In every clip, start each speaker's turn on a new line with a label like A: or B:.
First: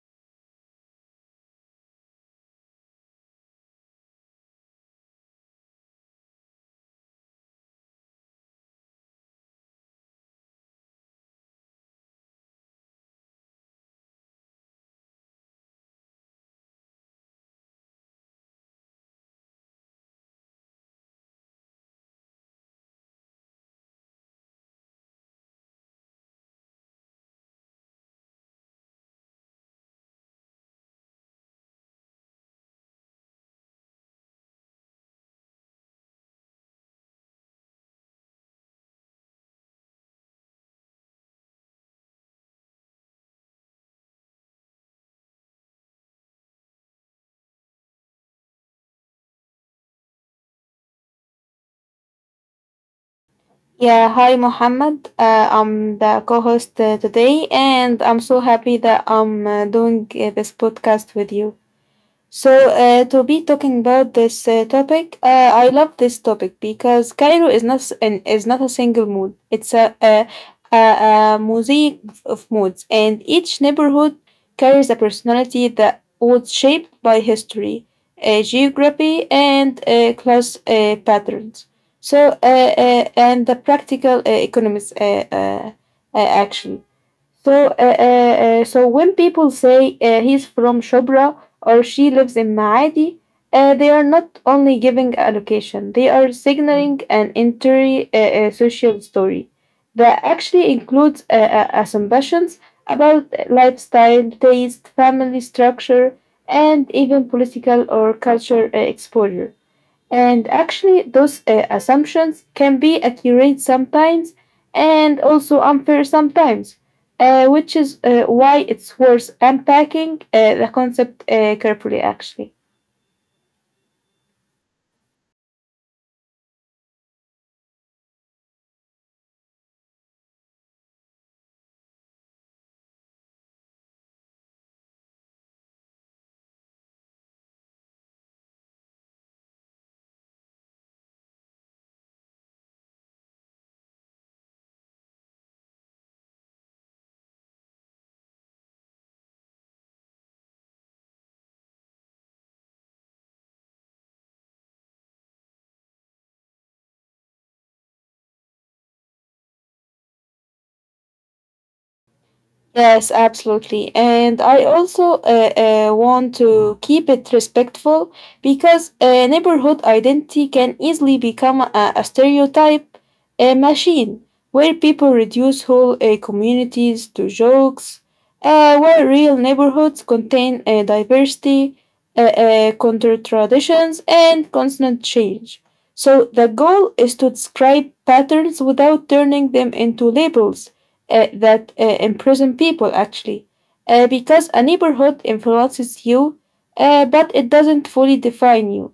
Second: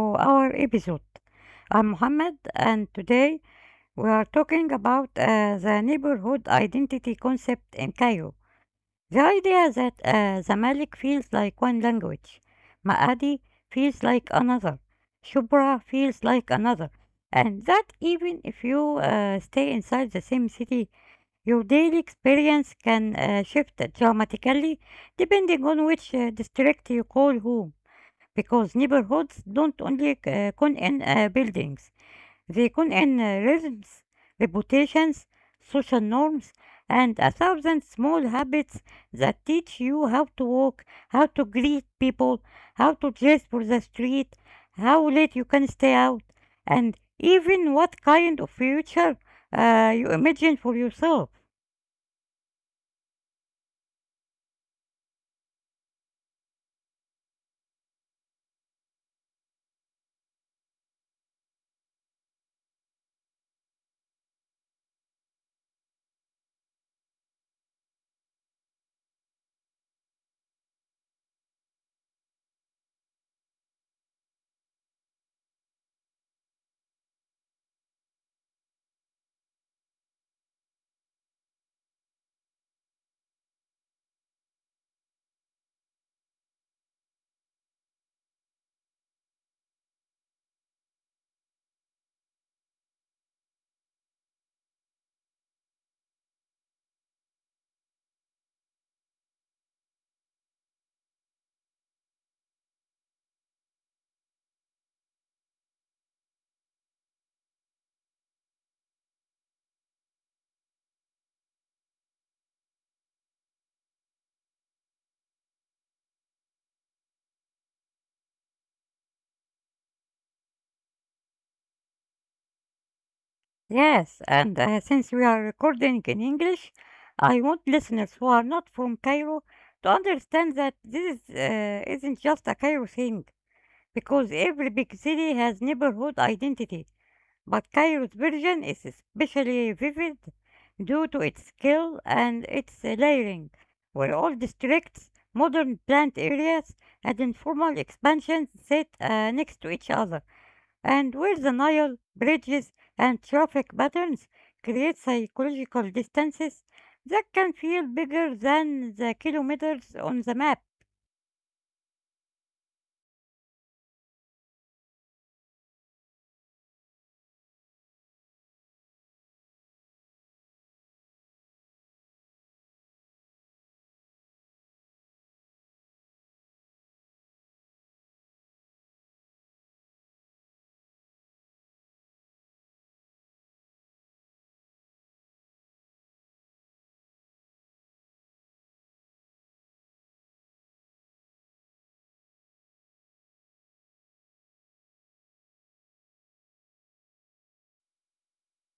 A: our episode. I'm Mohammed, and today we are talking about the neighborhood identity concept in Cairo. The idea that Zamalek feels like one language, Maadi feels like another, Shubra feels like another, and that even if you stay inside the same city, your daily experience can shift dramatically depending on which district you call home because neighborhoods don't only con in buildings, they con in rhythms, reputations, social norms, and a thousand small habits that teach you how to walk, how to greet people, how to dress for the street, how late you can stay out, and even what kind of future you imagine for yourself.
B: Yeah, hi Mohammed. I'm the co host today, and I'm so happy that I'm doing this podcast with you. To be talking about this topic, I love this topic because Cairo is not s- an, is not a single mood. It's a, a mosaic of moods, and each neighborhood carries a personality that was shaped by history, geography, and class patterns. And the practical economics action. So, uh, uh, so when people say he's from Shubra or she lives in Maadi, they are not only giving a location, they are signaling an entire social story that actually includes assumptions about lifestyle, taste, family structure, and even political or cultural exposure. And actually, those assumptions can be accurate sometimes and also unfair sometimes, which is why it's worth unpacking the concept carefully, actually.
A: Yes, and since we are recording in English, I want listeners who are not from Cairo to understand that this isn't just a Cairo thing, because every big city has neighborhood identity. But Cairo's version is especially vivid due to its scale and its layering, where old districts, modern plant areas, and informal expansions sit next to each other and where the Nile, bridges, and traffic patterns create psychological distances that can feel bigger than the kilometers on the map.
B: Yes, absolutely. And I also want to keep it respectful because neighborhood identity can easily become a stereotype machine where people reduce whole communities to jokes, where real neighborhoods contain diversity, counter traditions, and constant change. So the goal is to describe patterns without turning them into labels that imprison people actually because a neighborhood influences you but it doesn't fully define you,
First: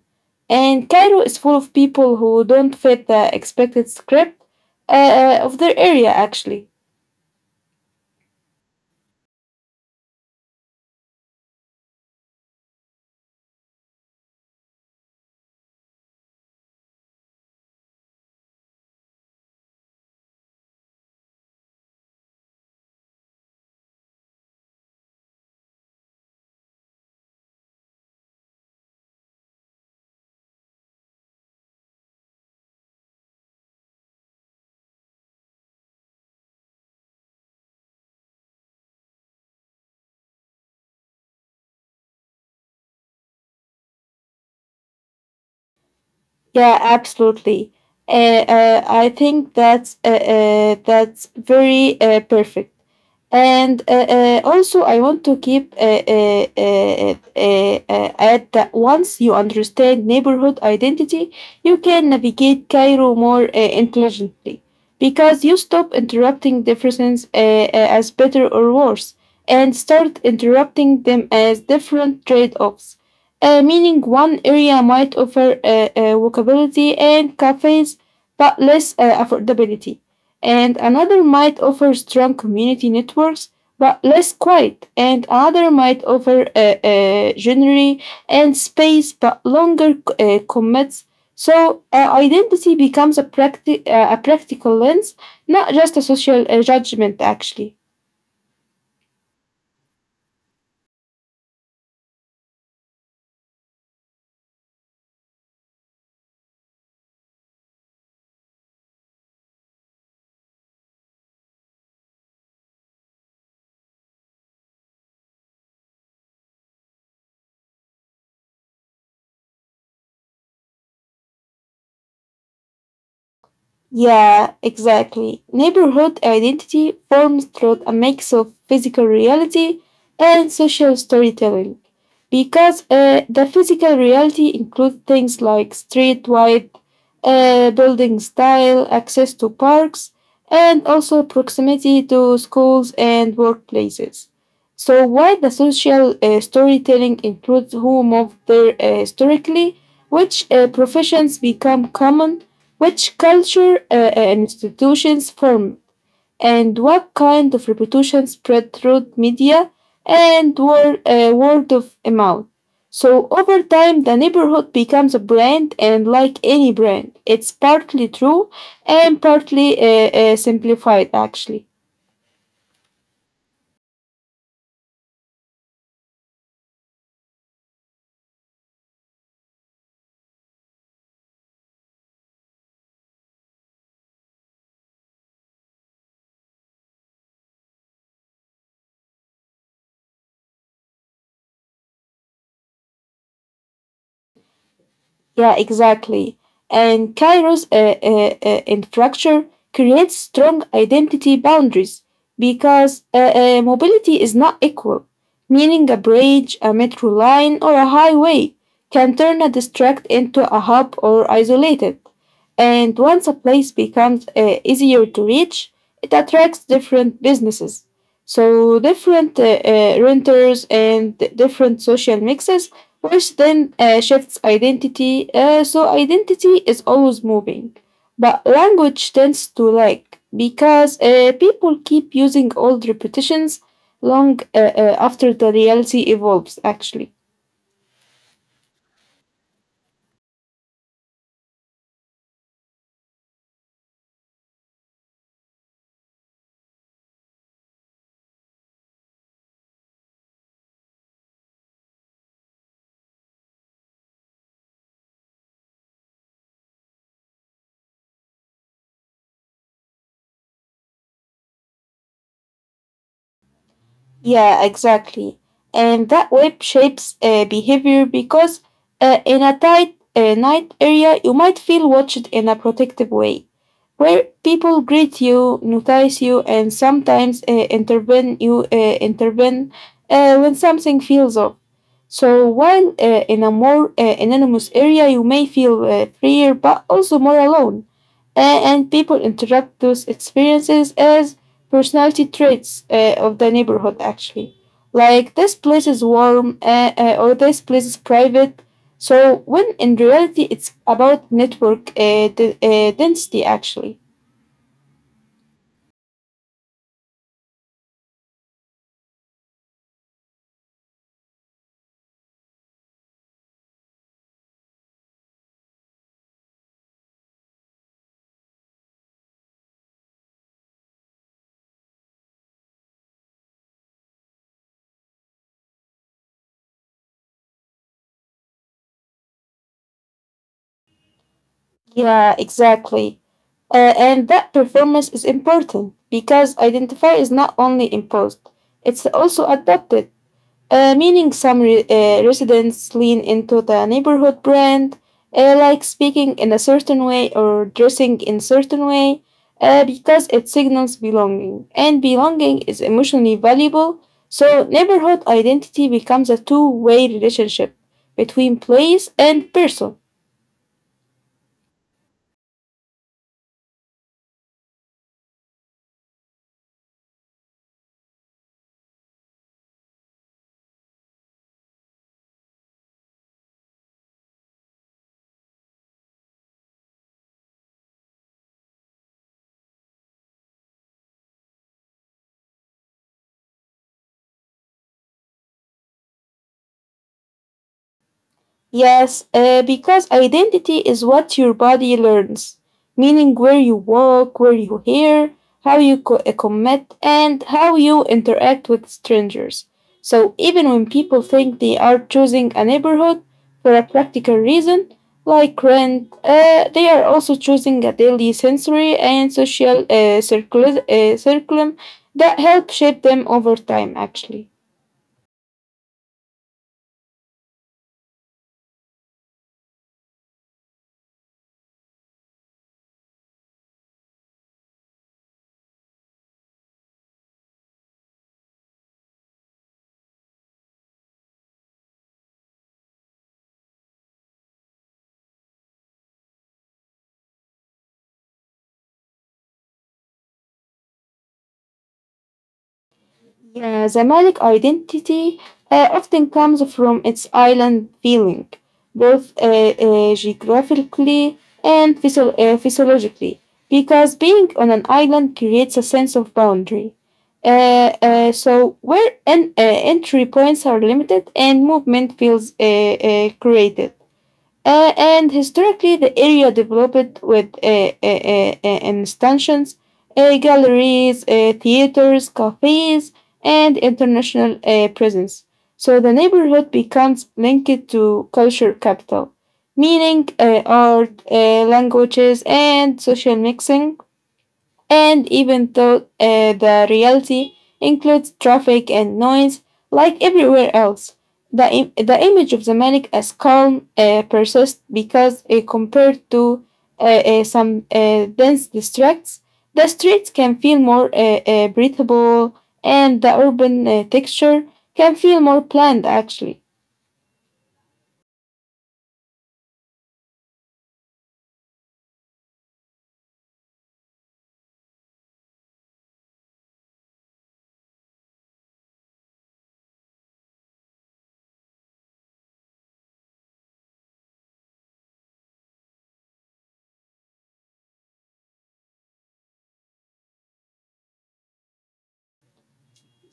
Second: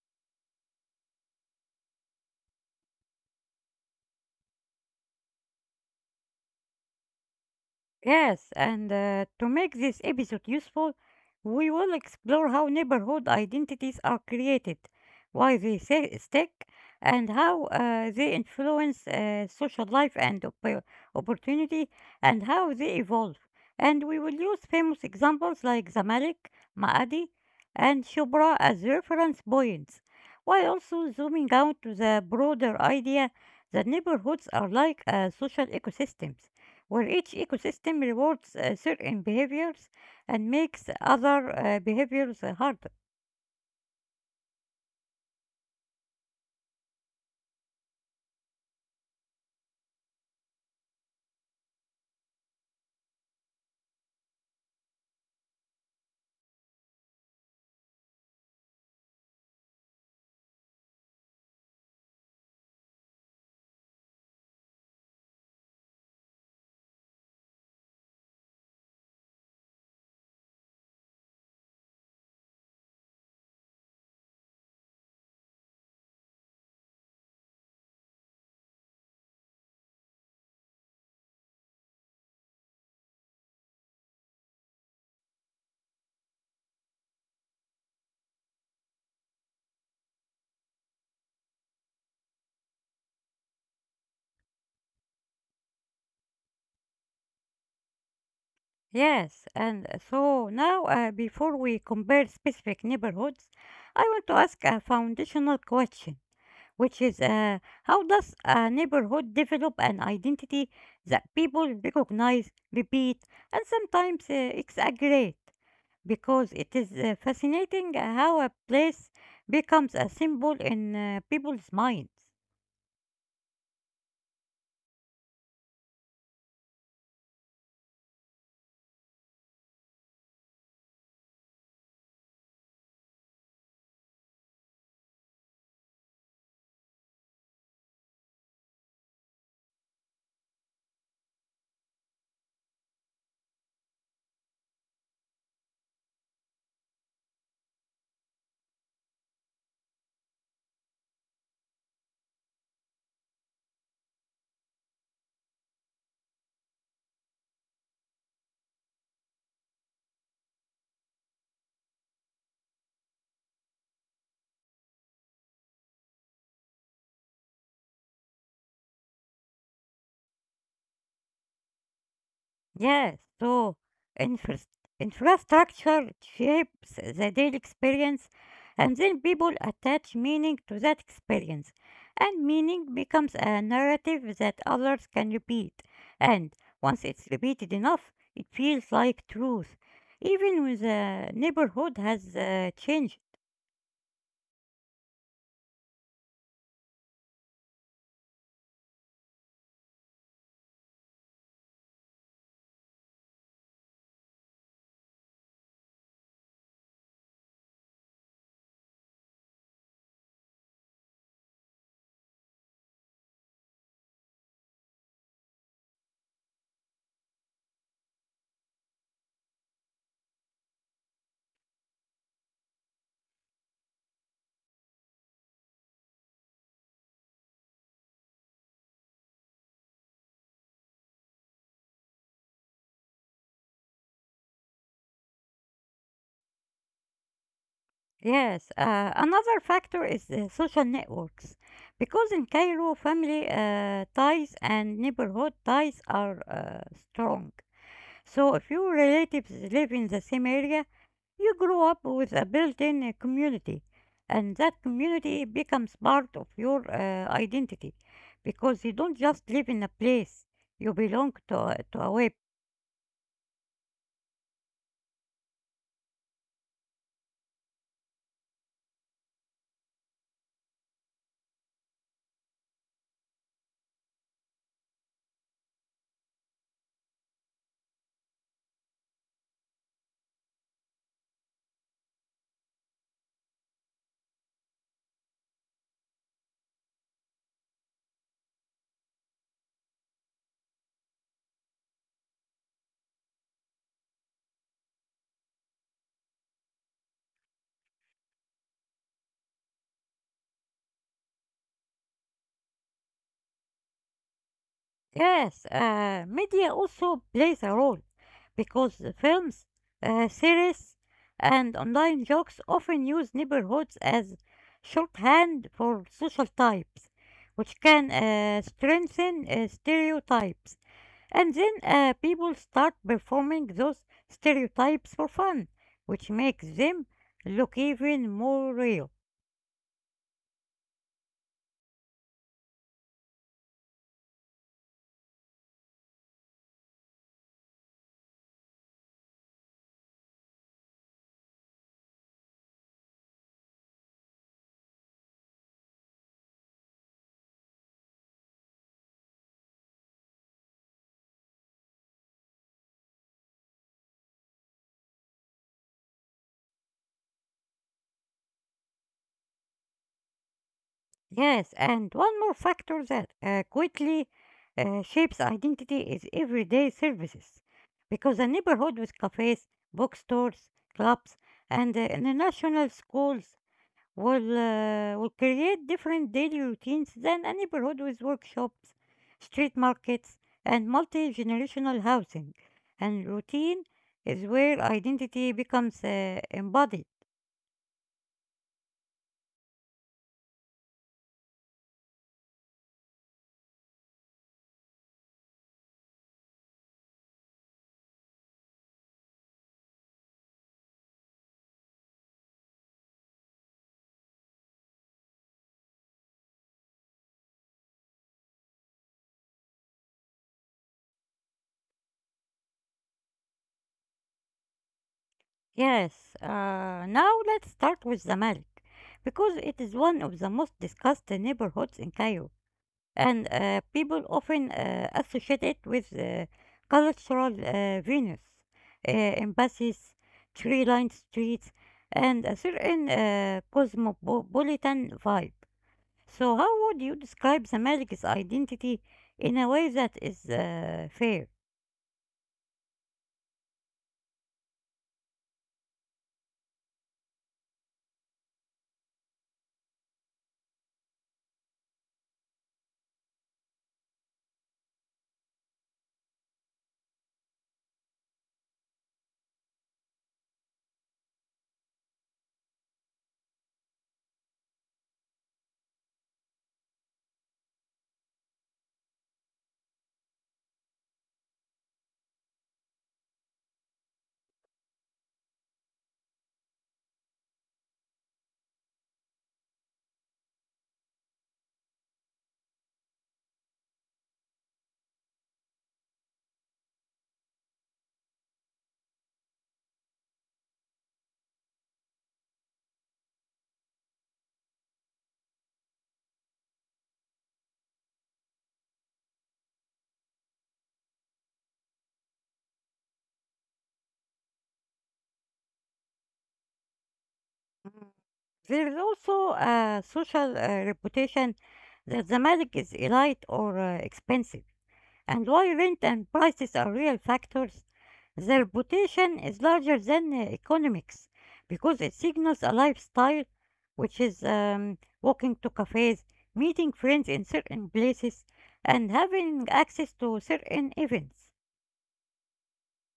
B: and Cairo is full of people who don't fit the expected script of their area, actually.
A: Yes, and to make this episode useful, we will explore how neighborhood identities are created, why stick, and how they influence social life and opportunity, and how they evolve. And we will use famous examples like Zamalek, Maadi, and Shubra as reference points, while also zooming out to the broader idea that neighborhoods are like social ecosystems where each ecosystem rewards certain behaviors and makes other behaviors harder.
B: Yeah, absolutely. I think that's very perfect. And also, I want to keep add that once you understand neighborhood identity, you can navigate Cairo more intelligently because you stop interrupting differences as better or worse and start interrupting them as different trade offs, meaning one area might offer walkability and cafes but less affordability, and another might offer strong community networks but less quiet, and another might offer genre and space but longer commits. So identity becomes a practical lens, not just a social judgment, actually.
A: Yes, and so now before we compare specific neighborhoods, I want to ask a foundational question, which is how does a neighborhood develop an identity that people recognize, repeat, and sometimes exaggerate? Because it is fascinating how a place becomes a symbol in people's minds.
B: Yeah, exactly. Neighborhood identity forms through a mix of physical reality and social storytelling. Because the physical reality includes things like street wide, building style, access to parks, and also proximity to schools and workplaces. So, while the social storytelling includes who moved there historically, which professions become common, which culture and institutions formed, and what kind of reputation spread through media and word of mouth? So, over time, the neighborhood becomes a brand, and like any brand, it's partly true and partly simplified, actually.
A: Yes, so infras- infrastructure shapes the daily experience, and then people attach meaning to that experience, and meaning becomes a narrative that others can repeat. And once it's repeated enough, it feels like truth, even when the neighborhood has changed.
B: Yeah, exactly. And Cairo's infrastructure creates strong identity boundaries because mobility is not equal, meaning a bridge, a metro line, or a highway can turn a district into a hub or isolate it. And once a place becomes easier to reach, it attracts different businesses. So, different renters and different social mixes, which then shifts identity, so identity is always moving. But language tends to lag because people keep using old repetitions long after the reality evolves, actually.
A: Yes, another factor is the social networks because in Cairo, family ties and neighborhood ties are strong. So, if your relatives live in the same area, you grow up with a built in community, and that community becomes part of your identity because you don't just live in a place, you belong to a web.
B: Yeah, exactly. And that web shapes behavior because in a tight night area, you might feel watched in a protective way, where people greet you, notice you, and sometimes intervene you intervene when something feels off. So while in a more anonymous area, you may feel freer but also more alone, and people interact those experiences as personality traits of the neighborhood. Actually, like this place is warm or this place is private. So when in reality, it's about network density, actually.
A: Yes, media also plays a role because the films, series, and online jokes often use neighborhoods as shorthand for social types, which can strengthen stereotypes. And then people start performing those stereotypes for fun, which makes them look even more real.
B: Yeah, exactly. And that performance is important because identify is not only imposed, it's also adopted. Meaning some residents lean into the neighborhood brand, like speaking in a certain way or dressing in certain way, because it signals belonging. And belonging is emotionally valuable, so neighborhood identity becomes a two-way relationship between place and person.
A: Yes, and one more factor that quickly shapes identity is everyday services. Because a neighborhood with cafes, bookstores, clubs, and international schools will create different daily routines than a neighborhood with workshops, street markets, and multi generational housing. And routine is where identity becomes embodied.
B: Yes, because identity is what your body learns, meaning where you walk, where you hear, how you commit, and how you interact with strangers. So even when people think they are choosing a neighborhood for a practical reason, like rent, they are also choosing a daily sensory and social circulum that help shape them over time, actually.
A: Yes, now let's start with Zamalek because it is one of the most discussed neighborhoods in Cairo, and people often associate it with cultural venues, embassies, tree-lined streets, and a certain cosmopolitan vibe. So, how would you describe Zamalek's identity in a way that is fair?
B: Yeah, the Malik identity often comes from its island feeling, both geographically and physiologically, because being on an island creates a sense of boundary. So, where entry points are limited and movement feels created. And historically, the area developed with installations, galleries, theaters, cafes, and international presence. So the neighborhood becomes linked to culture capital, meaning art, languages, and social mixing. And even though the reality includes traffic and noise, like everywhere else, the image of the manic as calm persists because, compared to some dense districts, the streets can feel more breathable, and the urban texture can feel more planned, actually.
A: There is also a social reputation that Zamalek is elite or expensive. And while rent and prices are real factors, the reputation is larger than economics because it signals a lifestyle, which is walking to cafes, meeting friends in certain places, and having access to certain events.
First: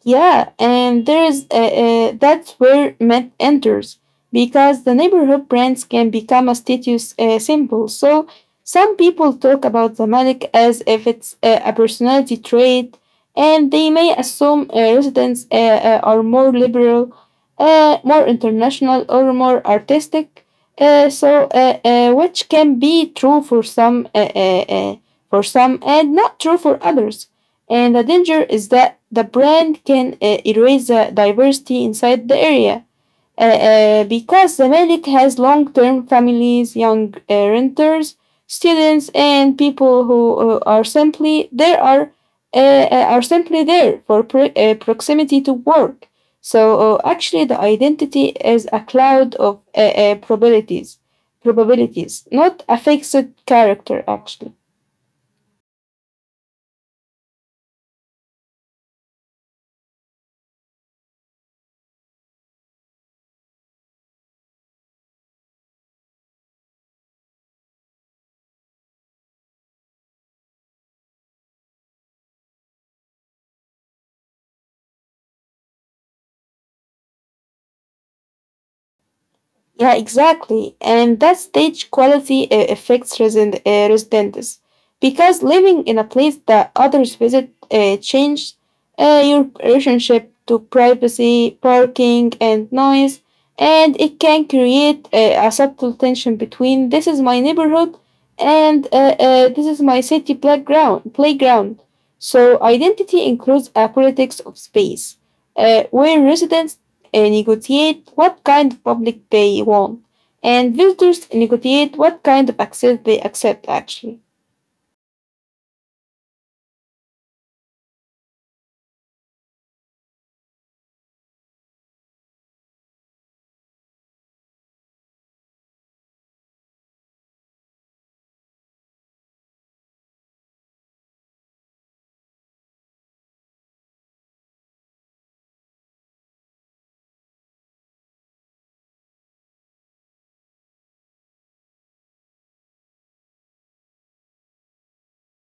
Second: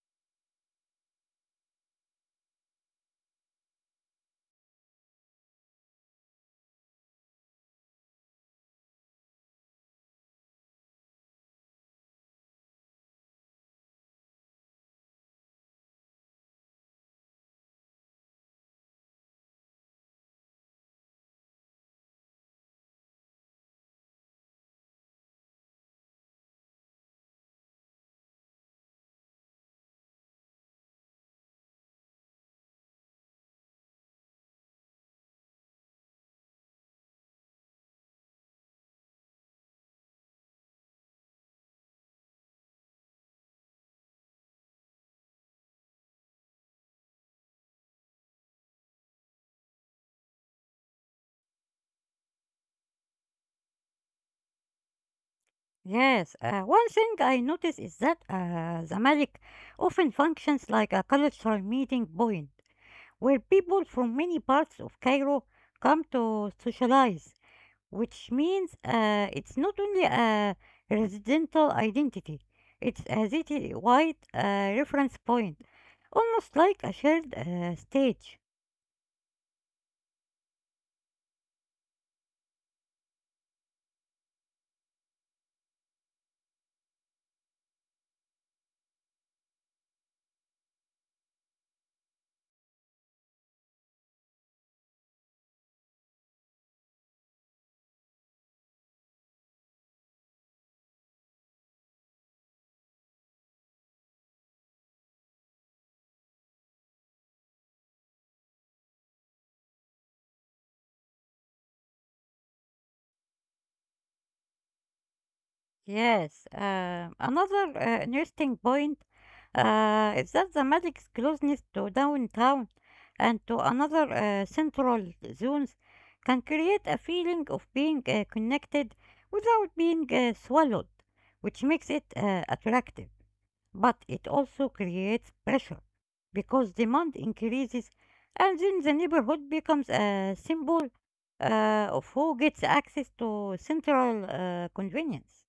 B: Yeah, and there is that's where Met enters because the neighborhood brands can become a status symbol. So some people talk about the Malik as if it's a personality trait, and they may assume residents are more liberal, more international, or more artistic. Which can be true for some and not true for others, and the danger is that the brand can erase the diversity inside the area. Because Zamalek has long term families, young renters, students, and people who are simply there are simply there for proximity to work. So actually, the identity is a cloud of probabilities, not a fixed character. Actually,
A: Yes, one thing I notice is that Zamalek often functions like a cultural meeting point where people from many parts of Cairo come to socialize, which means it's not only a residential identity, it's a city wide reference point, almost like a shared stage.
B: yeah, exactly. And that stage quality affects residents because living in a place that others visit changes your relationship to privacy, parking, and noise, and it can create a subtle tension between this is my neighborhood and this is my city playground. So identity includes a politics of space where residents negotiate what kind of public they want, and visitors negotiate what kind of access they accept, actually.
A: Yes, another interesting point is that the magic's closeness to downtown and to another central zones can create a feeling of being connected without being swallowed, which makes it attractive. But it also creates pressure because demand increases, and then the neighborhood becomes a symbol of who gets access to central convenience.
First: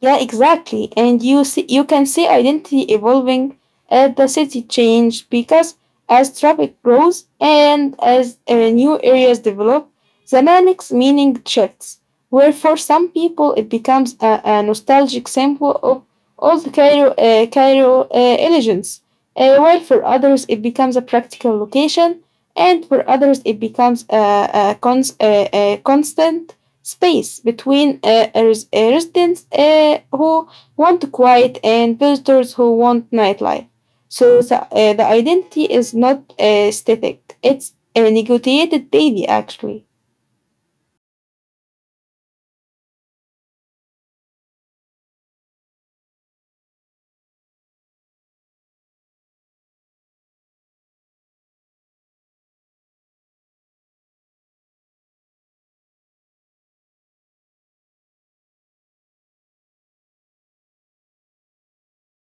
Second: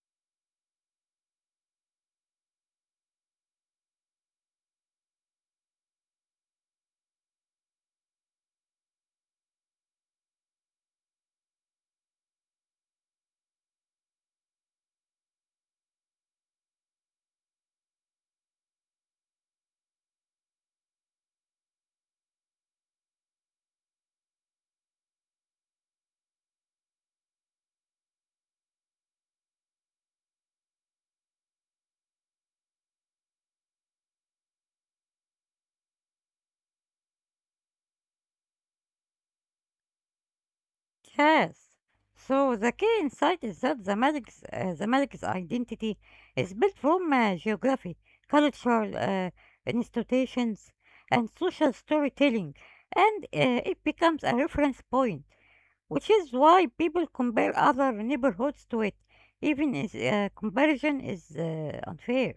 B: Yeah, exactly. And you see, you can see identity evolving as the city change because as traffic grows and as new areas develop, the Zamanik's meaning shifts. Where for some people it becomes a nostalgic symbol of old Cairo, Cairo elegance, while for others it becomes a practical location, and for others it becomes a constant space between a residents who want quiet and visitors who want nightlife. So the identity is not static, it's a negotiated daily, actually.
A: Yes. So the key insight is that the Malik's identity is built from geography, cultural institutions, and social storytelling, and it becomes a reference point, which is why people compare other neighborhoods to it, even if comparison is unfair.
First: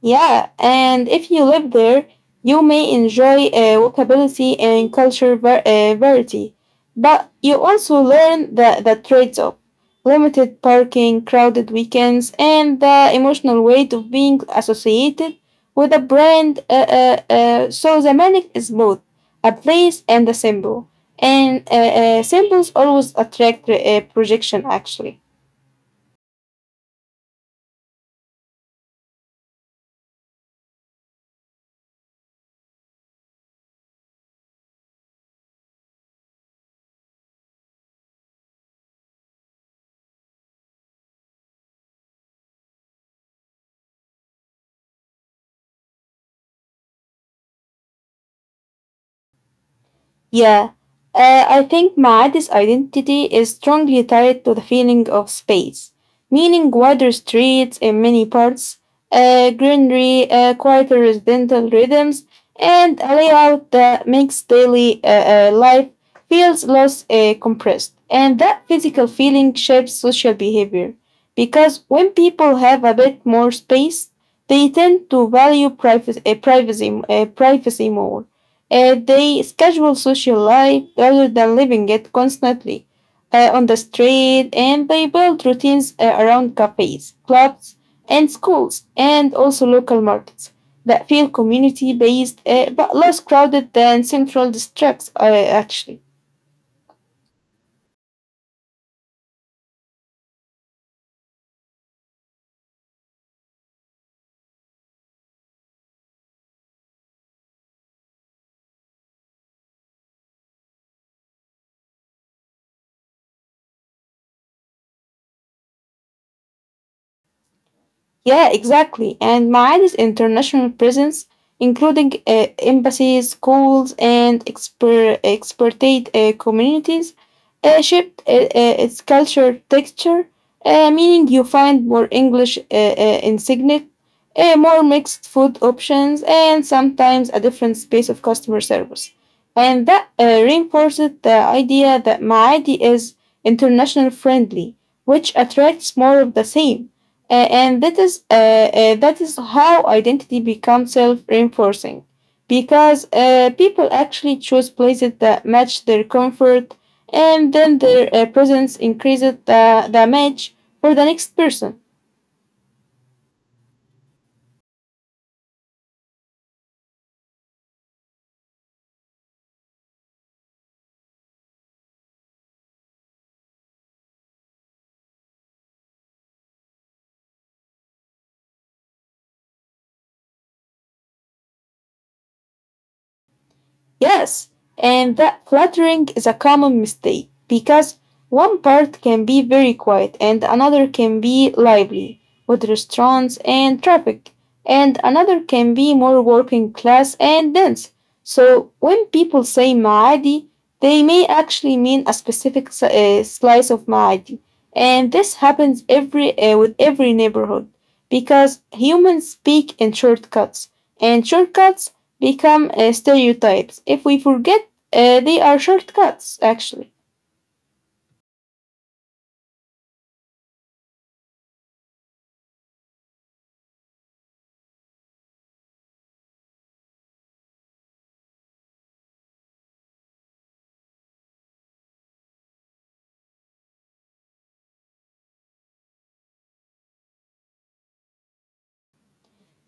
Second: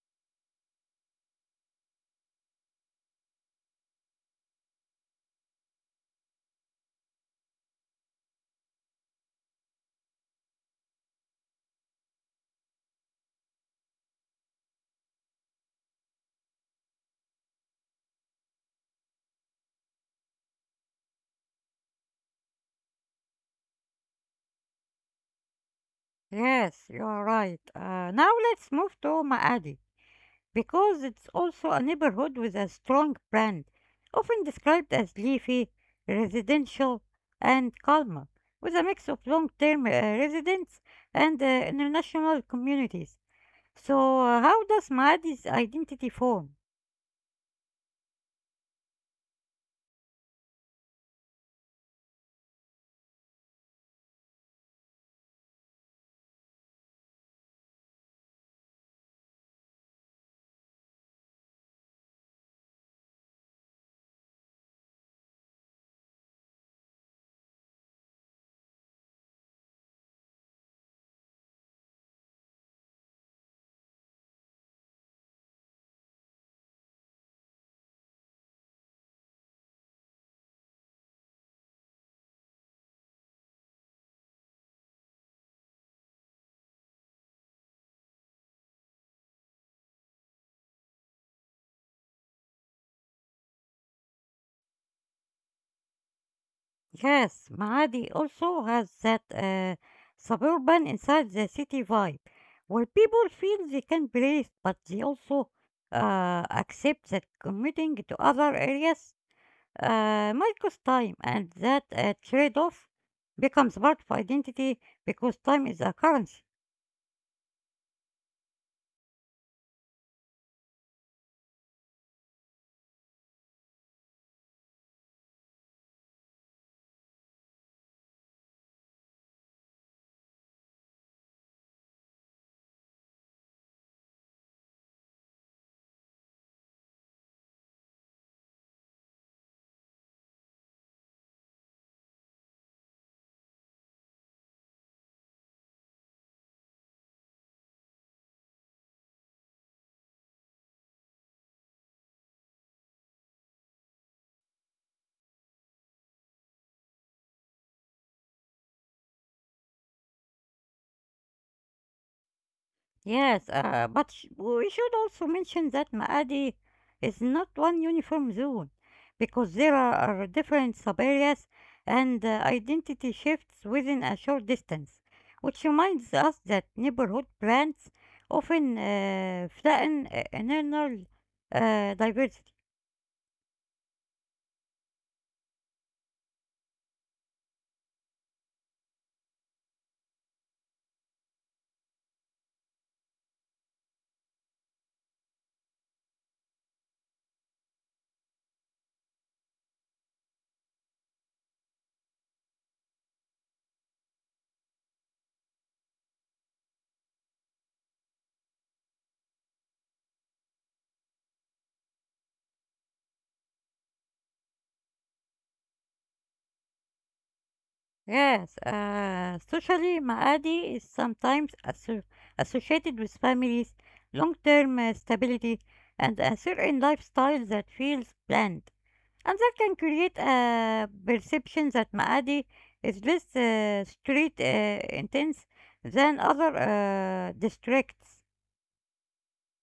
B: Yeah, and if you live there, you may enjoy walkability and culture variety, but you also learn the trades of limited parking, crowded weekends, and the emotional weight of being associated with a brand. So the manic is both a place and a symbol, and symbols always attract projection, actually.
A: Yes, you are right. Now let's move to Maadi, because it's also a neighborhood with a strong brand, often described as leafy, residential, and calm, with a mix of long term residents and international communities. So, how does Maadi's identity form?
B: Yeah, I think Maad's identity is strongly tied to the feeling of space, meaning wider streets in many parts, greenery, quieter residential rhythms, and a layout that makes daily life feels less compressed. And that physical feeling shapes social behavior, because when people have a bit more space, they tend to value privacy more. They schedule social life rather than living it constantly on the street, and they build routines around cafes, clubs, and schools, and also local markets that feel community based but less crowded than central districts, actually.
A: Yes, Maadi also has that suburban inside the city vibe, where people feel they can breathe, but they also accept that commuting to other areas might cost time, and that trade off becomes part of identity because time is a currency.
B: Yeah, exactly. And Ma'aden's international presence, including embassies, schools, and expatriate communities, shaped its culture texture, meaning you find more English insignia, more mixed food options, and sometimes a different space of customer service. And that reinforces the idea that Maadi is international friendly, which attracts more of the same. And that is how identity becomes self-reinforcing because people actually choose places that match their comfort, and then their presence increases the match for the next person.
A: Yes, but we should also mention that Maadi is not one uniform zone because there are different sub areas and identity shifts within a short distance, which reminds us that neighborhood brands often flatten internal diversity.
B: Yes, and that fluttering is a common mistake because one part can be very quiet and another can be lively with restaurants and traffic, and another can be more working class and dense. So when people say Maadi, they may actually mean a specific slice of Maadi, and this happens every with every neighborhood because humans speak in shortcuts, and shortcuts become stereotypes if we forget they are shortcuts, actually.
A: Yes, socially, Maadi is sometimes associated with families, long term stability, and a certain lifestyle that feels planned. And that can create a perception that Maadi is less street intense than other districts.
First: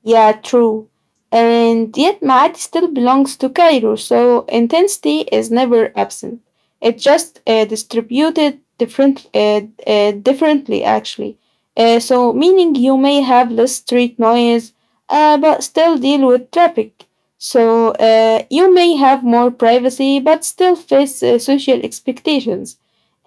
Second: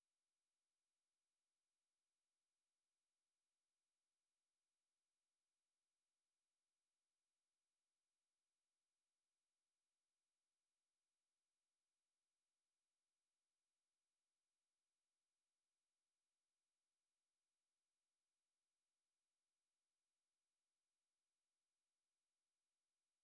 B: Yeah, true. And yet Maat still belongs to Cairo, so intensity is never absent. It's just distributed differently, actually. Meaning you may have less street noise, but still deal with traffic. So, you may have more privacy, but still face social expectations.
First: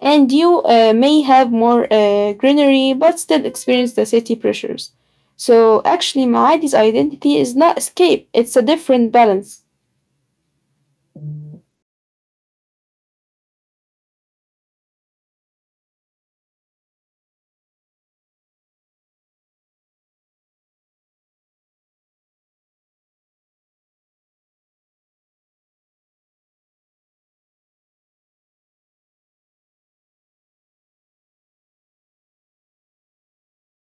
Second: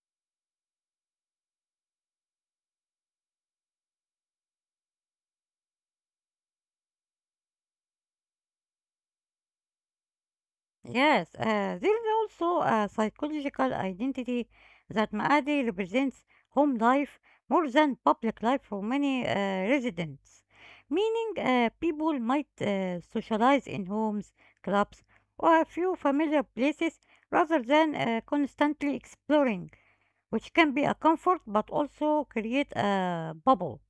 B: And you may have more greenery, but still experience the city pressures. So actually, Maadi's identity is not escape, it's a different balance.
A: Yes, there is also a psychological identity that Maadi represents home life more than public life for many residents, meaning people might socialize in homes, clubs, or a few familiar places rather than constantly exploring, which can be a comfort but also create a bubble.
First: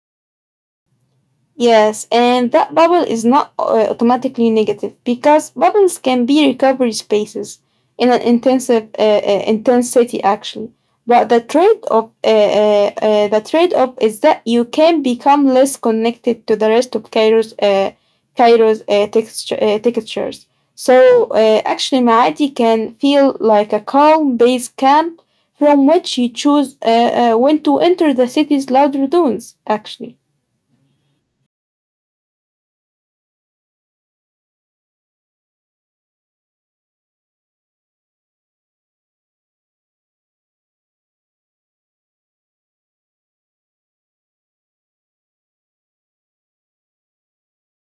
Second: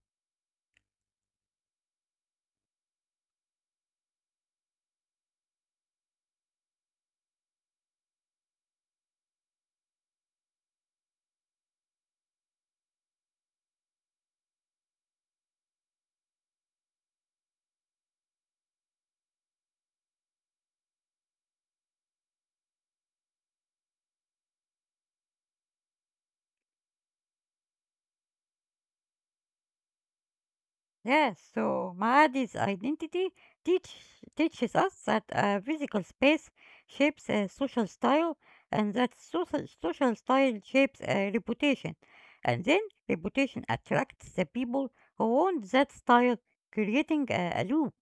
B: Yes, and that bubble is not automatically negative because bubbles can be recovery spaces in an intensive intensity, actually. But the trade-off is that you can become less connected to the rest of Cairo's textures. So actually, Maadi can feel like a calm base camp from which you choose when to enter the city's louder dunes. Actually.
A: Yes, so Maadi's identity teach, teaches us that a physical space shapes a social style and that social style shapes a reputation. And then reputation attracts the people who want that style, creating a loop.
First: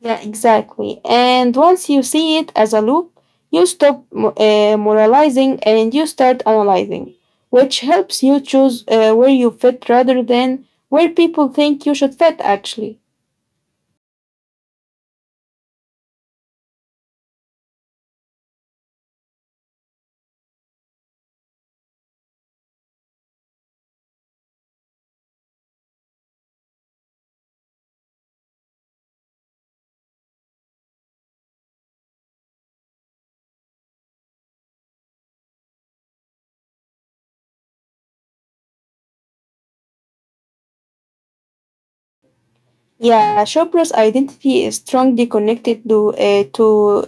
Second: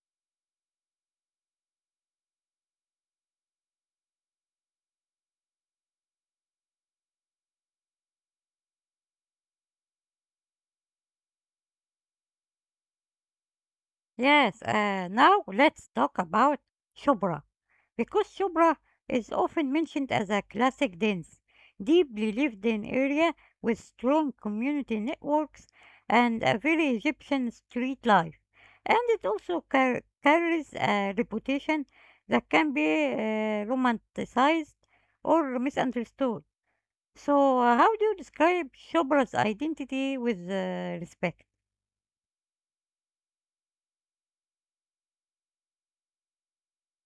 B: Yeah, exactly. And once you see it as a loop, you stop moralizing and you start analyzing, which helps you choose where you fit rather than where people think you should fit, actually.
A: Yes, now let's talk about Shubra. Because Shubra is often mentioned as a classic dance, deeply lived in area with strong community networks and a very Egyptian street life. And it also carries a reputation that can be romanticized or misunderstood. So, how do you describe Shubra's identity with respect?
B: Yeah, Shopra's identity is strongly connected to uh, to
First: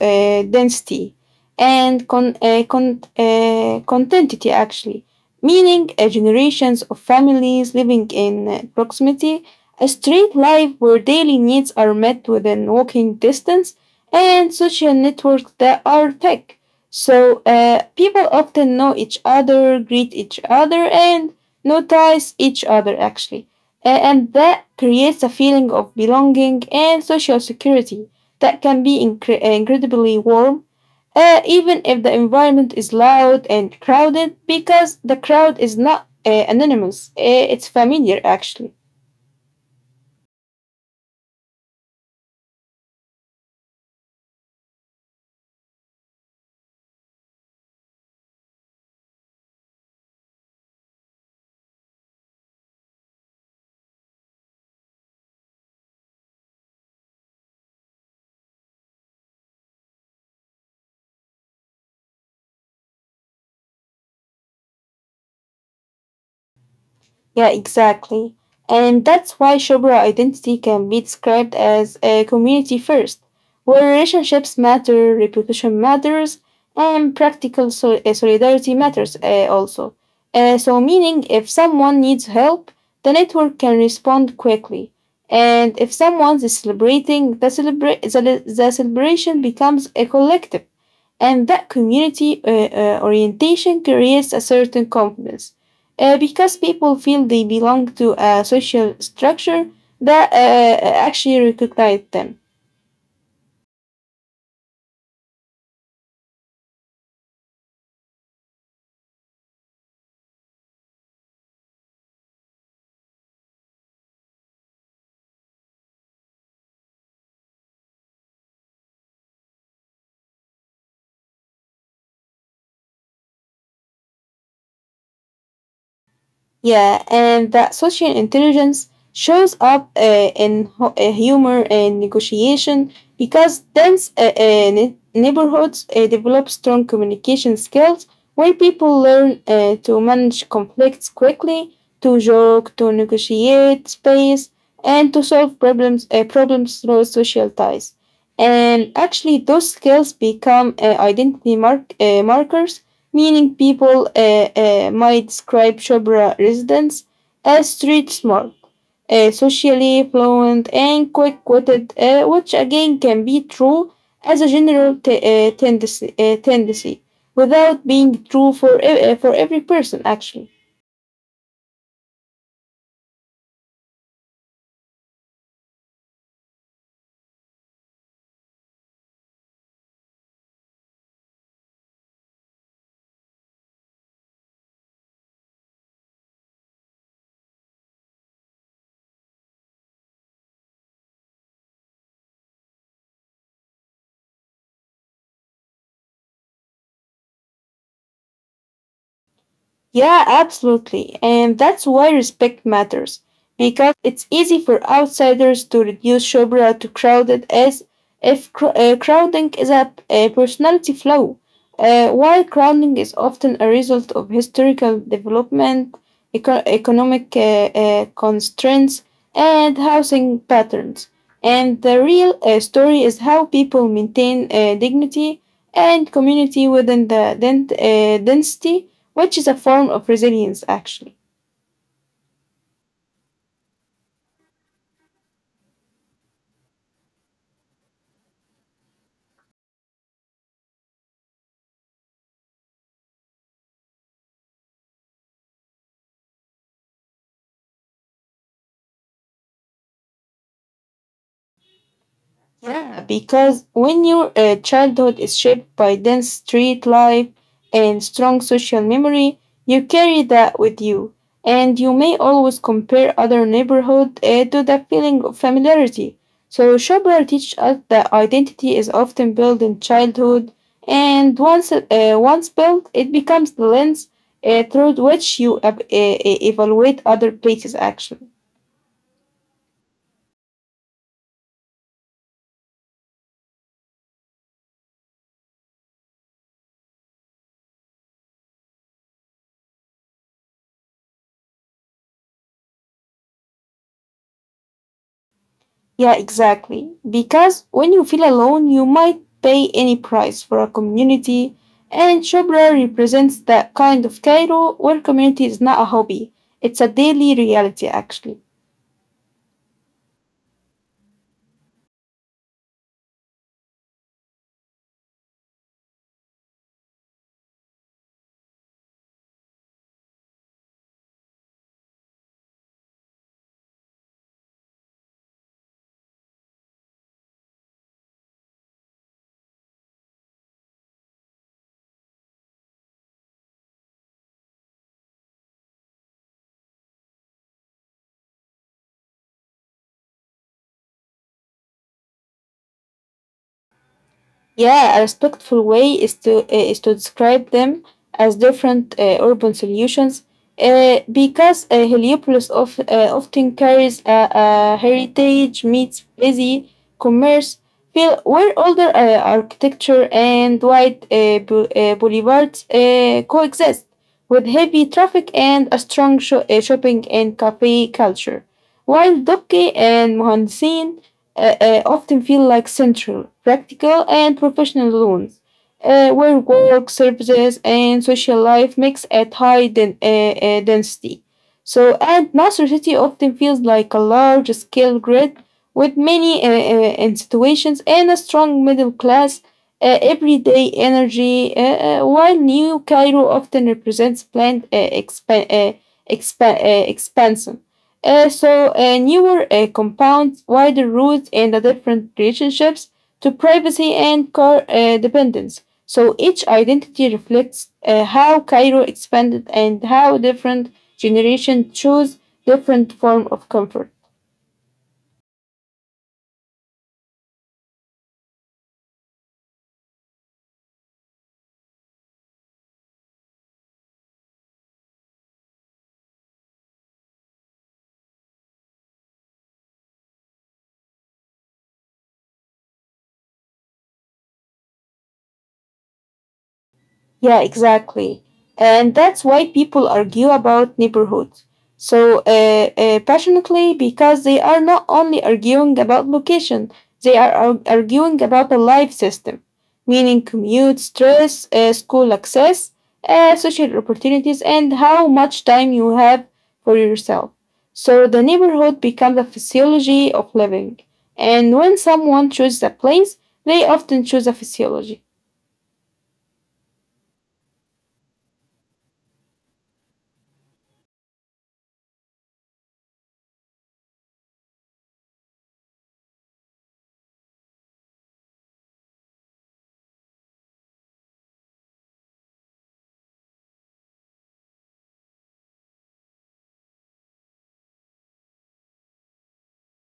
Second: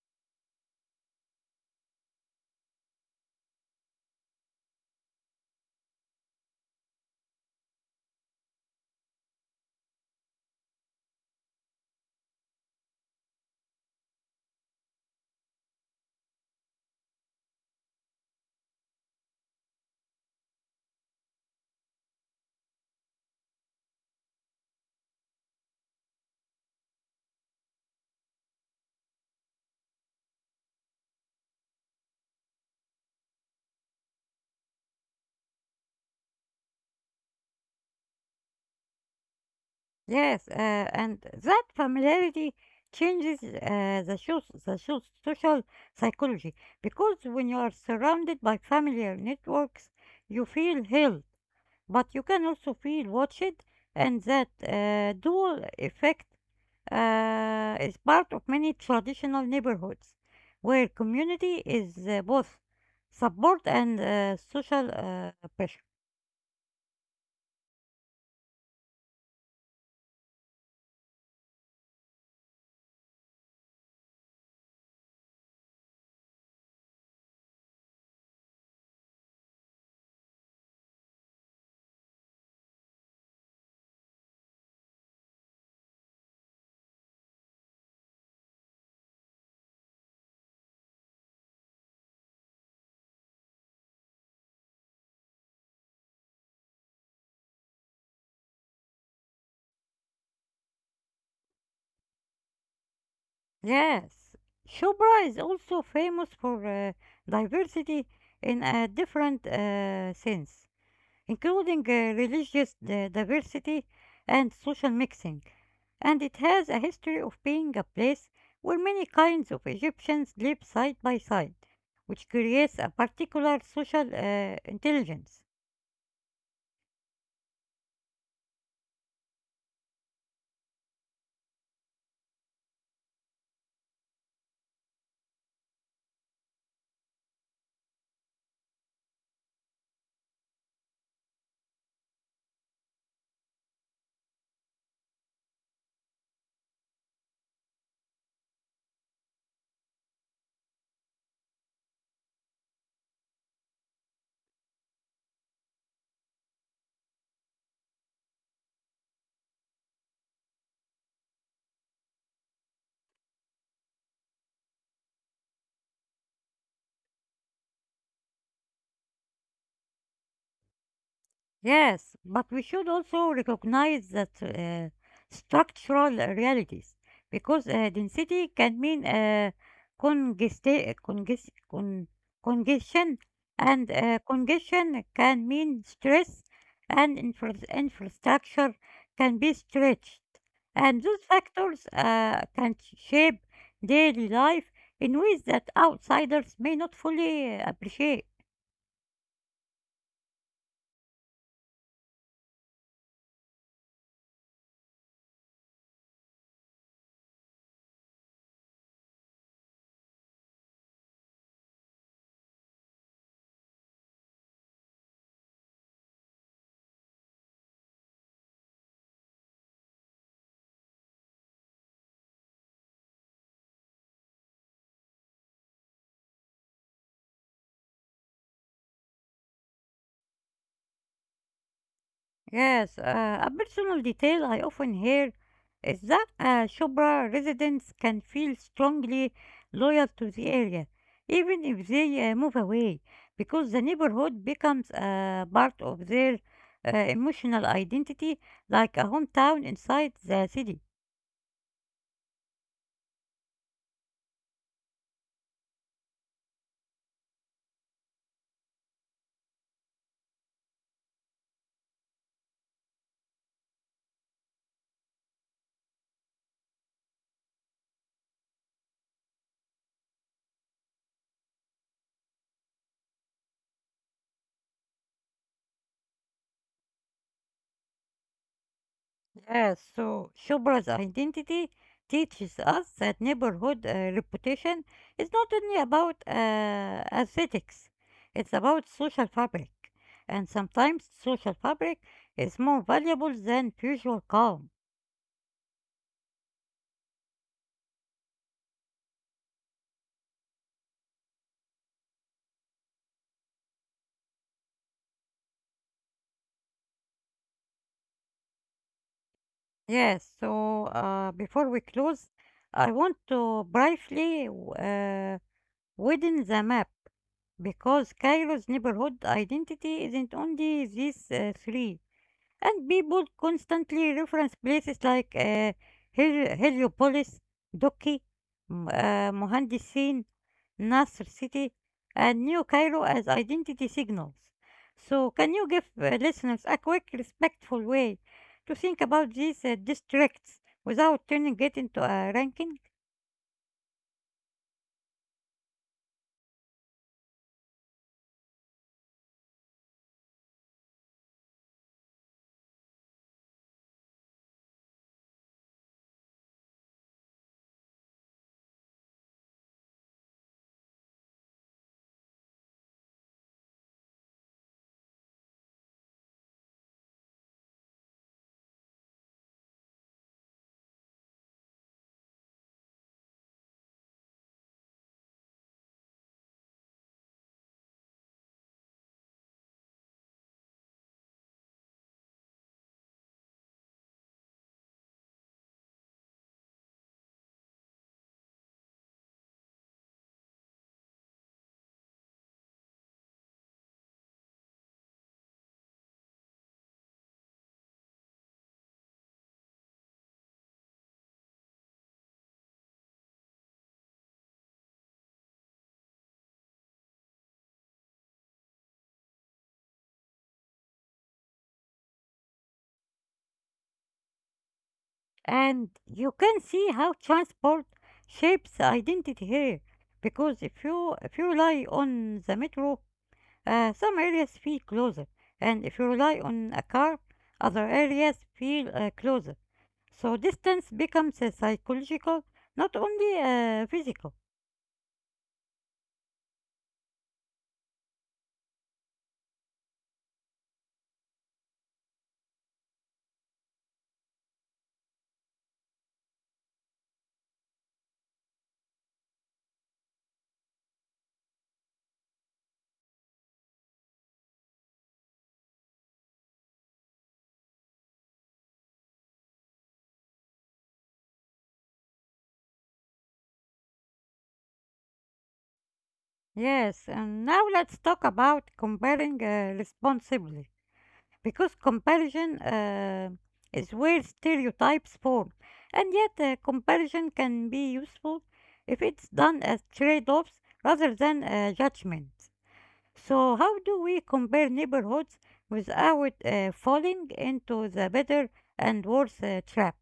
B: uh, density and contentity, actually, meaning generations of families living in proximity, a straight life where daily needs are met within walking distance, and social networks that are thick. So people often know each other, greet each other, and notice each other, actually. And that creates a feeling of belonging and social security that can be incredibly warm, even if the environment is loud and crowded, because the crowd is not anonymous, it's familiar, actually.
A: Yes, and that familiarity changes the shows social psychology because when you are surrounded by familiar networks, you feel held, but you can also feel watched, and that dual effect is part of many traditional neighborhoods where community is both support and social pressure.
B: Yeah, exactly. And that's why Shobra identity can be described as a community first, where relationships matter, reputation matters, and practical solidarity matters also. Meaning if someone needs help, the network can respond quickly. And if someone is celebrating, the celebration becomes a collective, and that community orientation creates a certain confidence because people feel they belong to a social structure that actually recognize them.
A: Yes, Shubra is also famous for diversity in a different sense, including religious diversity and social mixing. And it has a history of being a place where many kinds of Egyptians live side by side, which creates a particular social intelligence.
B: Yeah, and that social intelligence shows up in humor and negotiation because dense neighborhoods develop strong communication skills where people learn to manage conflicts quickly, to joke, to negotiate space, and to solve problems through social ties. And actually, those skills become identity markers, meaning people might describe Chopra residents as street smart, socially fluent, and quick witted, which again can be true as a general tendency without being true for, for every person, actually.
A: Yes, but we should also recognize that structural realities, because density can mean congesta- conges- con- congestion, and congestion can mean stress, and infrastructure can be stretched. And those factors can shape daily life in ways that outsiders may not fully appreciate.
B: Yeah, absolutely. And that's why respect matters, because it's easy for outsiders to reduce Shobra to crowded, as if crowding is a personality flaw, while crowding is often a result of historical development, economic constraints, and housing patterns. And the real story is how people maintain dignity and community within the density, which is a form of resilience, actually.
A: Yes, a personal detail I often hear is that Shubra residents can feel strongly loyal to the area, even if they move away, because the neighborhood becomes a part of their emotional identity, like a hometown inside the city.
B: Yeah. Because when your childhood is shaped by dense street life and strong social memory, you carry that with you, and you may always compare other neighborhood to the feeling of familiarity. So Chopra teaches us that identity is often built in childhood, and once built, it becomes the lens through which you evaluate other places. Actually.
A: Yes, so Shobras' identity teaches us that neighborhood reputation is not only about aesthetics, it's about social fabric. And sometimes social fabric is more valuable than usual calm.
B: Yeah, exactly. Because when you feel alone, you might pay any price for a community, and Shobra represents that kind of Cairo where community is not a hobby, it's a daily reality, actually.
A: Yes, so before we close, I want to widen the map because Cairo's neighborhood identity isn't only these three. And people constantly reference places like Heliopolis, Doki, Mohandisin, Nasr City, and New Cairo as identity signals. So, can you give listeners a quick, respectful way to think about these districts without turning it into a ranking?
B: Yeah, a respectful way is to describe them as different urban solutions, because Heliopolis often carries a heritage meets busy commerce feel, where older architecture and wide boulevards coexist with heavy traffic and a strong shopping and cafe culture, while Dokke and Mohansin often feel like central, practical, and professional loans, where work, services, and social life mix at high density. And Nasser City often feels like a large scale grid with many institutions and a strong middle class. Everyday energy, while New Cairo often represents planned expansion. Newer compounds, wider roots, and the different relationships to privacy and car dependence. So each identity reflects how Cairo expanded and how different generations chose different form of comfort.
A: And you can see how transport shapes identity here, because if you rely on the metro, uh, some areas feel closer, and if you rely on a car, other areas feel closer. So distance becomes psychological, not only physical.
B: Yeah, exactly. And that's why people argue about neighborhoods so passionately because they are not only arguing about location, they are arguing about a life system, meaning commute, stress, school access, social opportunities, and how much time you have for yourself. So the neighborhood becomes a physiology of living. And when someone chooses a place, they often choose a physiology.
A: Yes, and now let's talk about comparing responsibly, because comparison is where stereotypes form, and yet comparison can be useful if it's done as trade-offs rather than judgment. So, how do we compare neighborhoods without falling into the better and worse trap?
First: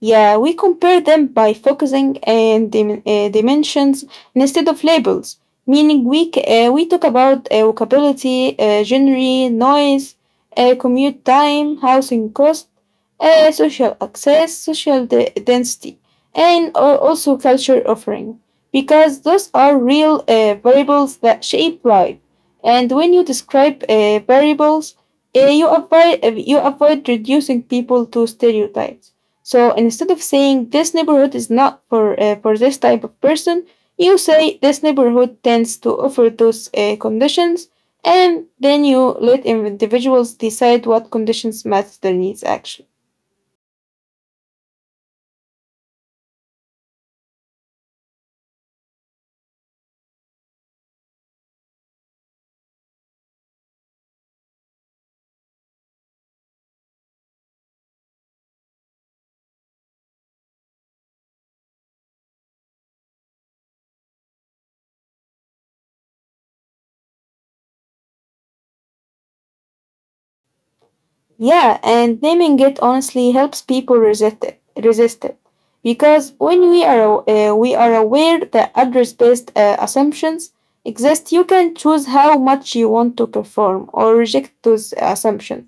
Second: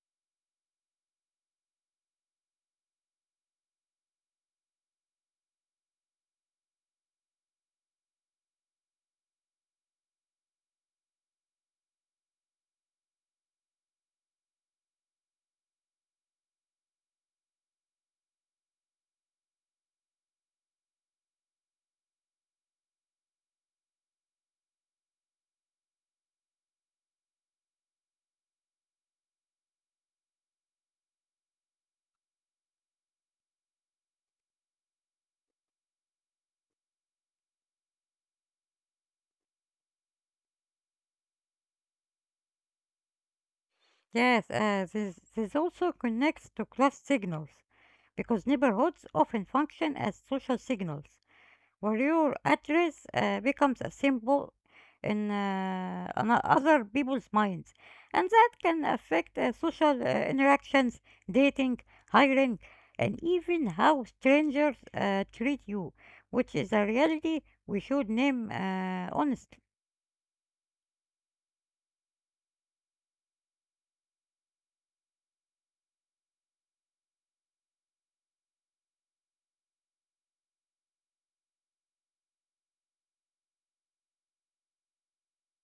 B: Yeah, we compare them by focusing on dimensions instead of labels, meaning we talk about walkability, genre, noise, commute time, housing cost, social access, social density, and also culture offering, because those are real variables that shape life. And when you describe variables, you avoid reducing people to stereotypes, so instead of saying this neighborhood is not for for this type of person, you say this neighborhood tends to offer those conditions, and then you let individuals decide what conditions match their needs, actually.
A: Yes, this also connects to class signals because neighborhoods often function as social signals, where your address becomes a symbol in on other people's minds, and that can affect social interactions, dating, hiring, and even how strangers treat you, which is a reality we should name honestly.
B: Yeah, and naming it honestly helps people resist it. Resist it, because when we are aware that address-based assumptions exist, you can choose how much you want to perform or reject those assumptions,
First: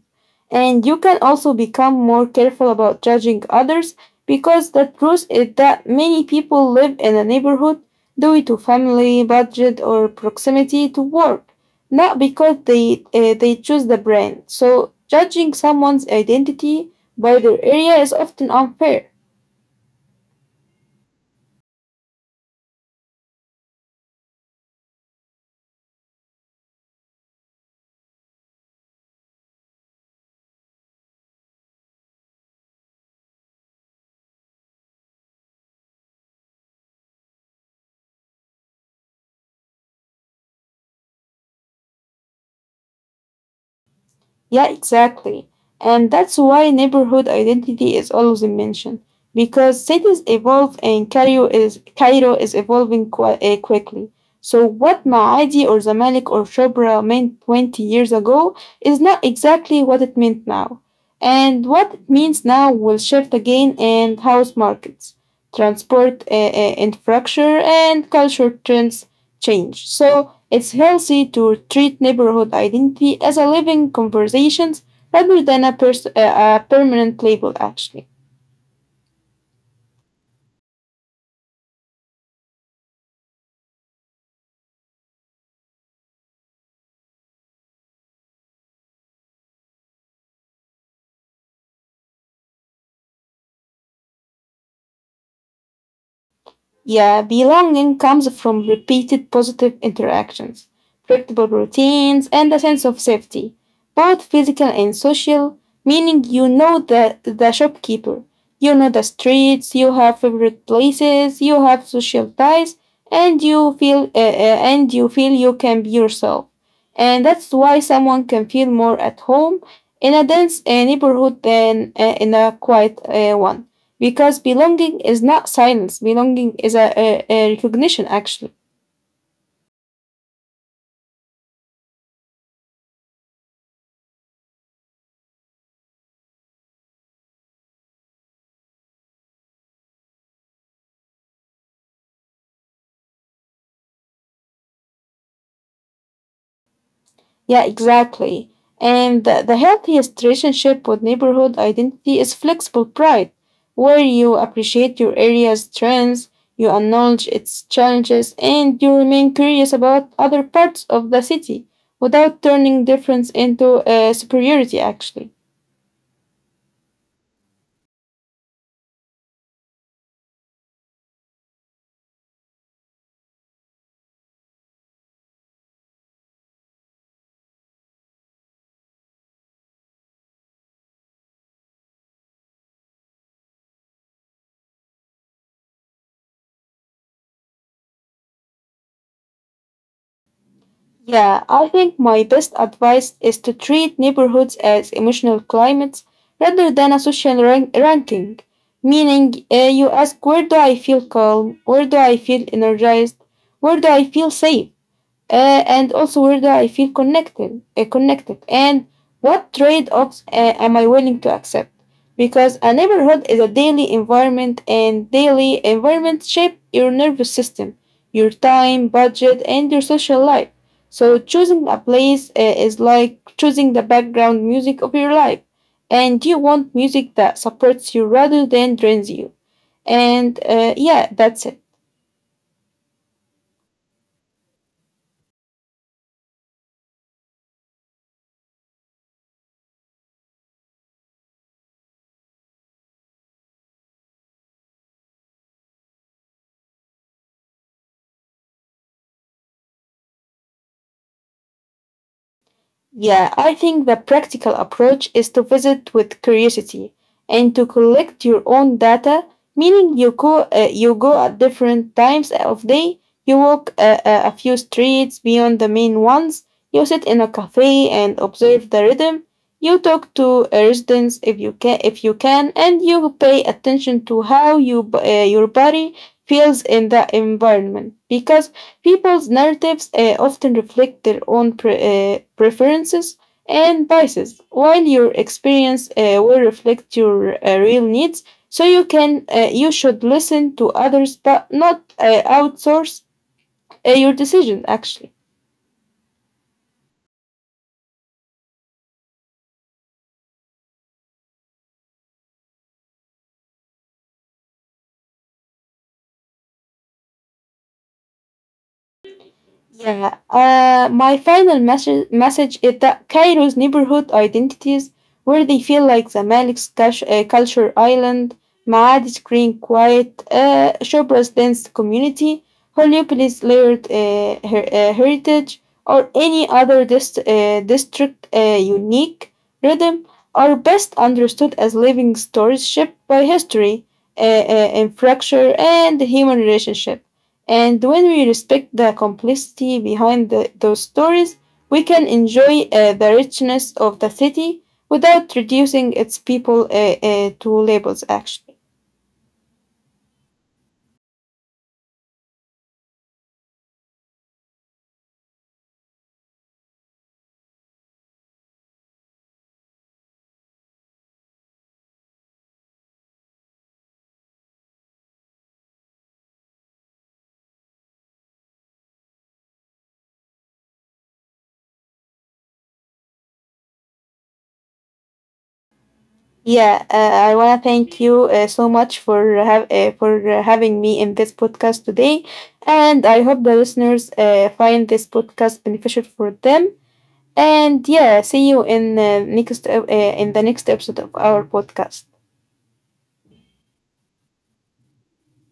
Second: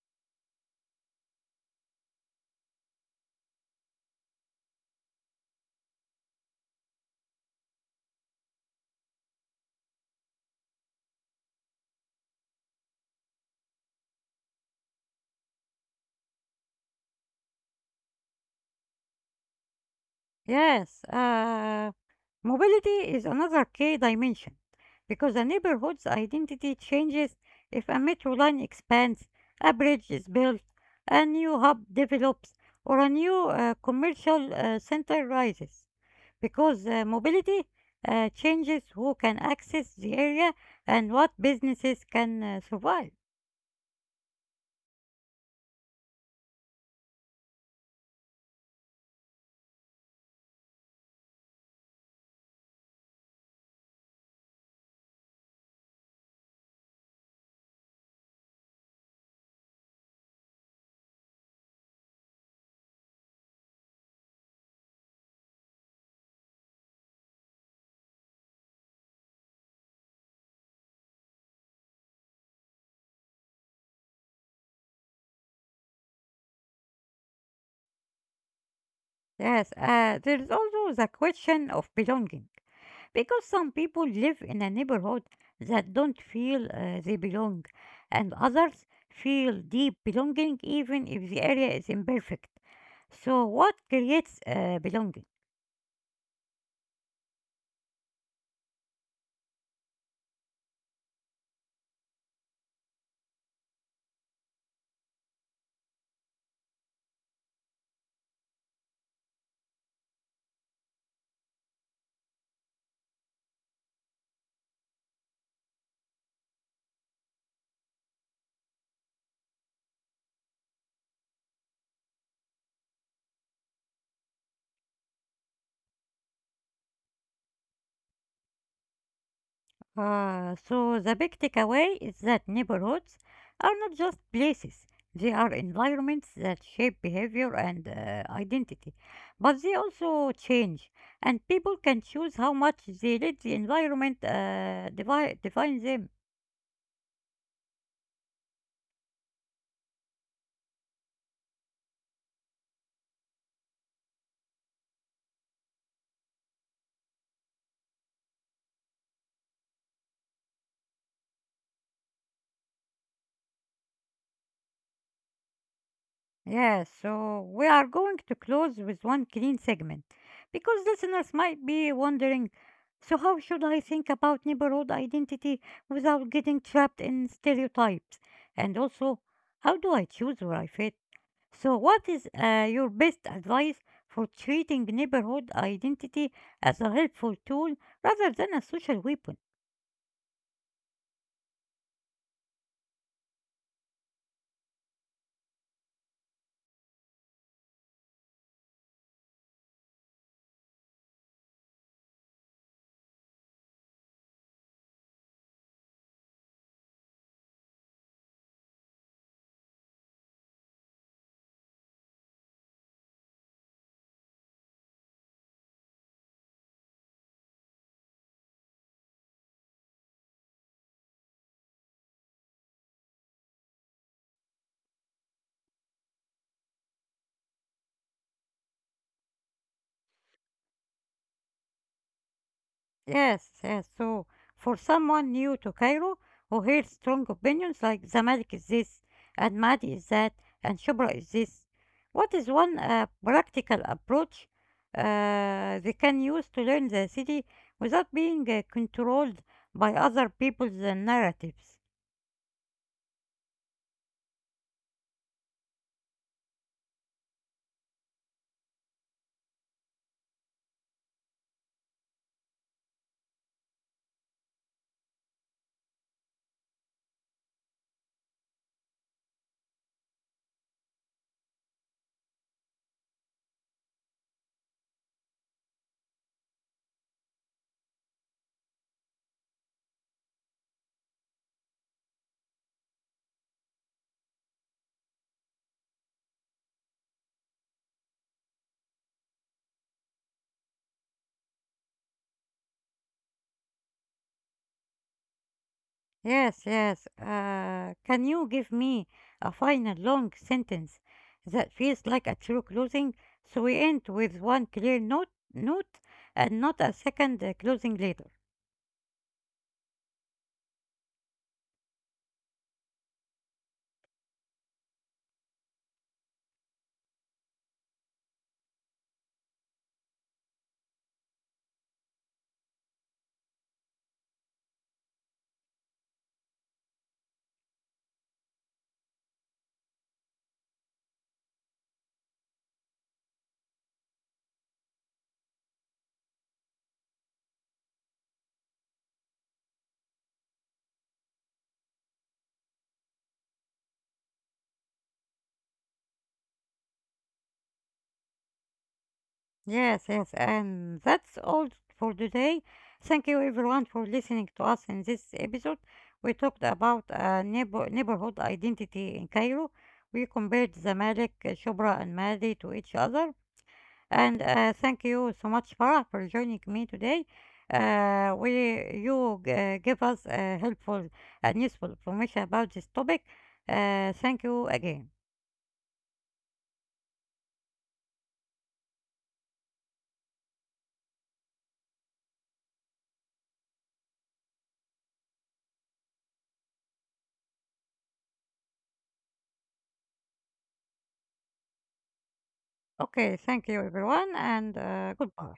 B: and you can also become more careful about judging others, because the truth is that many people live in a neighborhood due to family, budget, or proximity to work, not because they choose the brand. So judging someone's identity by their area is often unfair.
A: Yes. Mobility is another key dimension because a neighborhood's identity changes if a metro line expands, a bridge is built, a new hub develops, or a new commercial center rises. Because mobility changes who can access the area and what businesses can survive.
B: Yeah, exactly. And that's why neighborhood identity is always mentioned, because cities evolve and Cairo is evolving quickly. So what Maadi or Zamalek or Shobra meant 20 years ago is not exactly what it meant now. And what it means now will shift again, and house markets, transport infrastructure, and culture trends change. So it's healthy to treat neighborhood identity as a living conversation rather than a, pers- a permanent label, actually.
A: Yes, there is also the question of belonging, because some people live in a neighborhood that don't feel they belong, and others feel deep belonging even if the area is imperfect. So, what creates belonging?
B: Yeah, belonging comes from repeated positive interactions, predictable routines, and a sense of safety, both physical and social, meaning you know the shopkeeper, you know the streets, you have favorite places, you have social ties, and you feel you can be yourself. And that's why someone can feel more at home in a dense neighborhood than in a quiet one, because belonging is not silence, belonging is a recognition, actually.
A: So, the big takeaway is that neighborhoods are not just places, they are environments that shape behavior and identity. But they also change, and people can choose how much they let the environment define them.
B: Yeah, exactly. And the healthiest relationship with neighborhood identity is flexible pride, where you appreciate your area's strengths, you acknowledge its challenges, and you remain curious about other parts of the city without turning difference into superiority, actually.
A: Yes, so we are going to close with one clean segment because listeners might be wondering, so, how should I think about neighborhood identity without getting trapped in stereotypes? And also, how do I choose where I fit? So, what is your best advice for treating neighborhood identity as a helpful tool rather than a social weapon?
B: Yeah, I think my best advice is to treat neighborhoods as emotional climates rather than a social ranking. Meaning, you ask, where do I feel calm? Where do I feel energized? Where do I feel safe? Uh, and also, where do I feel connected, and what trade-offs am I willing to accept? Because a neighborhood is a daily environment, and daily environments shape your nervous system, your time, budget, and your social life. So choosing a place is like choosing the background music of your life, and you want music that supports you rather than drains you. And yeah, that's it.
A: Yes, yes. So, for someone new to Cairo who hears strong opinions like Zamalek is this, and Mahdi is that, and Shubra is this, what is one practical approach they can use to learn the city without being controlled by other people's narratives?
B: Yeah, I think the practical approach is to visit with curiosity and to collect your own data, meaning you go at different times of day, you walk a few streets beyond the main ones, you sit in a cafe and observe the rhythm, you talk to a residents if you can, and you pay attention to how your body feels in the environment, because people's narratives often reflect their own preferences and biases, while your experience will reflect your real needs. So you should listen to others, but not outsource your decision. Actually.
A: Yes, yes. Can you give me a final long sentence that feels like a true closing? So we end with one clear note, and not a second closing later.
B: Yeah, my final message is that Cairo's neighborhood identities, where they feel like the Malik's cash, culture island, Maadi's green quiet, Shobra's dense community, Holyopolis layered heritage, or any other district unique rhythm, are best understood as living stories shaped by history, infrastructure, and human relationship. And when we respect the complexity behind those stories, we can enjoy the richness of the city without reducing its people to labels, actually.
A: Yes, yes. And that's all for today. Thank you everyone for listening to us in this episode. We talked about neighborhood identity in Cairo. We compared Zamalek, Shubra, and Mahdi to each other. And thank you so much, Farah, for joining me today. We you give us helpful and useful information about this topic. Thank you again.
B: Yeah, I want to thank you so much for, having me in this podcast today. And I hope the listeners find this podcast beneficial for them. And yeah, see you in, next, in the next episode of our podcast.
A: Okay, thank you everyone, and goodbye.